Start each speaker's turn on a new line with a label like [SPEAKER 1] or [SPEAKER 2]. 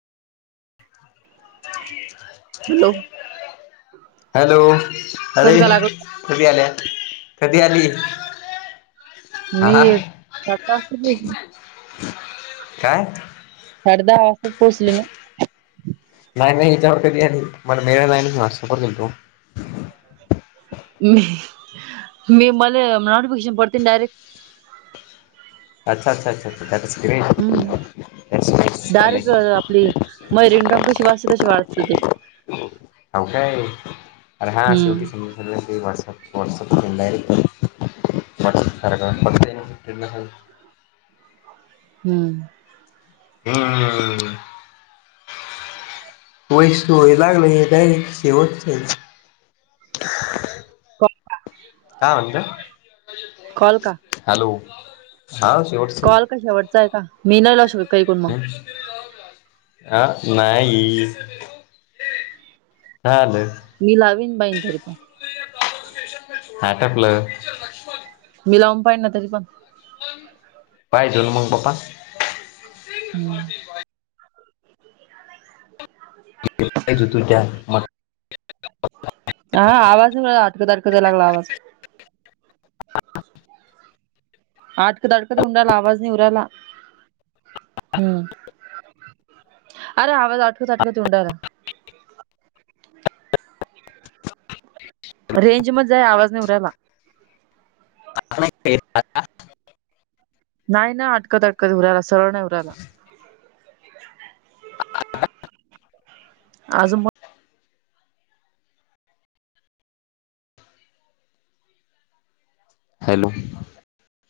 [SPEAKER 1] Hello
[SPEAKER 2] hello अरे,
[SPEAKER 1] कसं काय लागला
[SPEAKER 2] कधी आल्या कधी आली? हा
[SPEAKER 1] मी
[SPEAKER 2] हा
[SPEAKER 1] साडे दहा वाजता पोहोचली
[SPEAKER 2] काय?
[SPEAKER 1] साडे दहा वाजताचं पोचले ना.
[SPEAKER 2] नाय मी ह्यच्यावर बी आली मला मेळ ल नाही मी व्हाट्सअप वर दिलतो.
[SPEAKER 1] नी मले मला नोटिफिकेशन पडते नं डायरेक्ट.
[SPEAKER 2] अच्छ अच्छा अच्छा अच्छा
[SPEAKER 1] हम्म
[SPEAKER 2] कायतर [unintelligible]
[SPEAKER 1] थोडी माई रिंगटोन कशी वाजते तशी वाजत ती
[SPEAKER 2] [unintelligible] हाव काय आणि माये शेवटी
[SPEAKER 1] हम्म
[SPEAKER 2] समज सगळ वॉट्सअप व्हाट्सअप वरून डायरेक्ट व्हाट्सअप करायचा बघते [unintelligible]
[SPEAKER 1] हम्म.
[SPEAKER 2] हम्म व [unintelligible] लागलय हे काय ये ठेवायचेच नाहीत.
[SPEAKER 1] कॉ
[SPEAKER 2] काय म्हणता?
[SPEAKER 1] कॉल का
[SPEAKER 2] हॅलो हा शेवटचं
[SPEAKER 1] कॉल कशा वरचाय का मीनला शो
[SPEAKER 2] हम् हा नाही हॅलो
[SPEAKER 1] मी लाविन बाईन तरी पण
[SPEAKER 2] आटपल.
[SPEAKER 1] मी लावून पाहिना तरी पण
[SPEAKER 2] [unintelligible] पाहीचं नं मंग बाप्पा.
[SPEAKER 1] हम्म.
[SPEAKER 2] त्याज्यातून कॅन मला
[SPEAKER 1] हा आवाज अटक आटकट यायला लागला आवाज. आटकत आटकत येऊन रायला आवाज नाही येऊनं रायला हम्म अर आवाज आटकत आटकत येऊन रायला रेंज मध्ये जाय आवाज नाय येऊ रायला.
[SPEAKER 2] [unintelligible]
[SPEAKER 1] नाय ना अटकत अटकत येऊ रायला सरळ नाय येऊ रायला. आजून मग
[SPEAKER 2] हॅलो.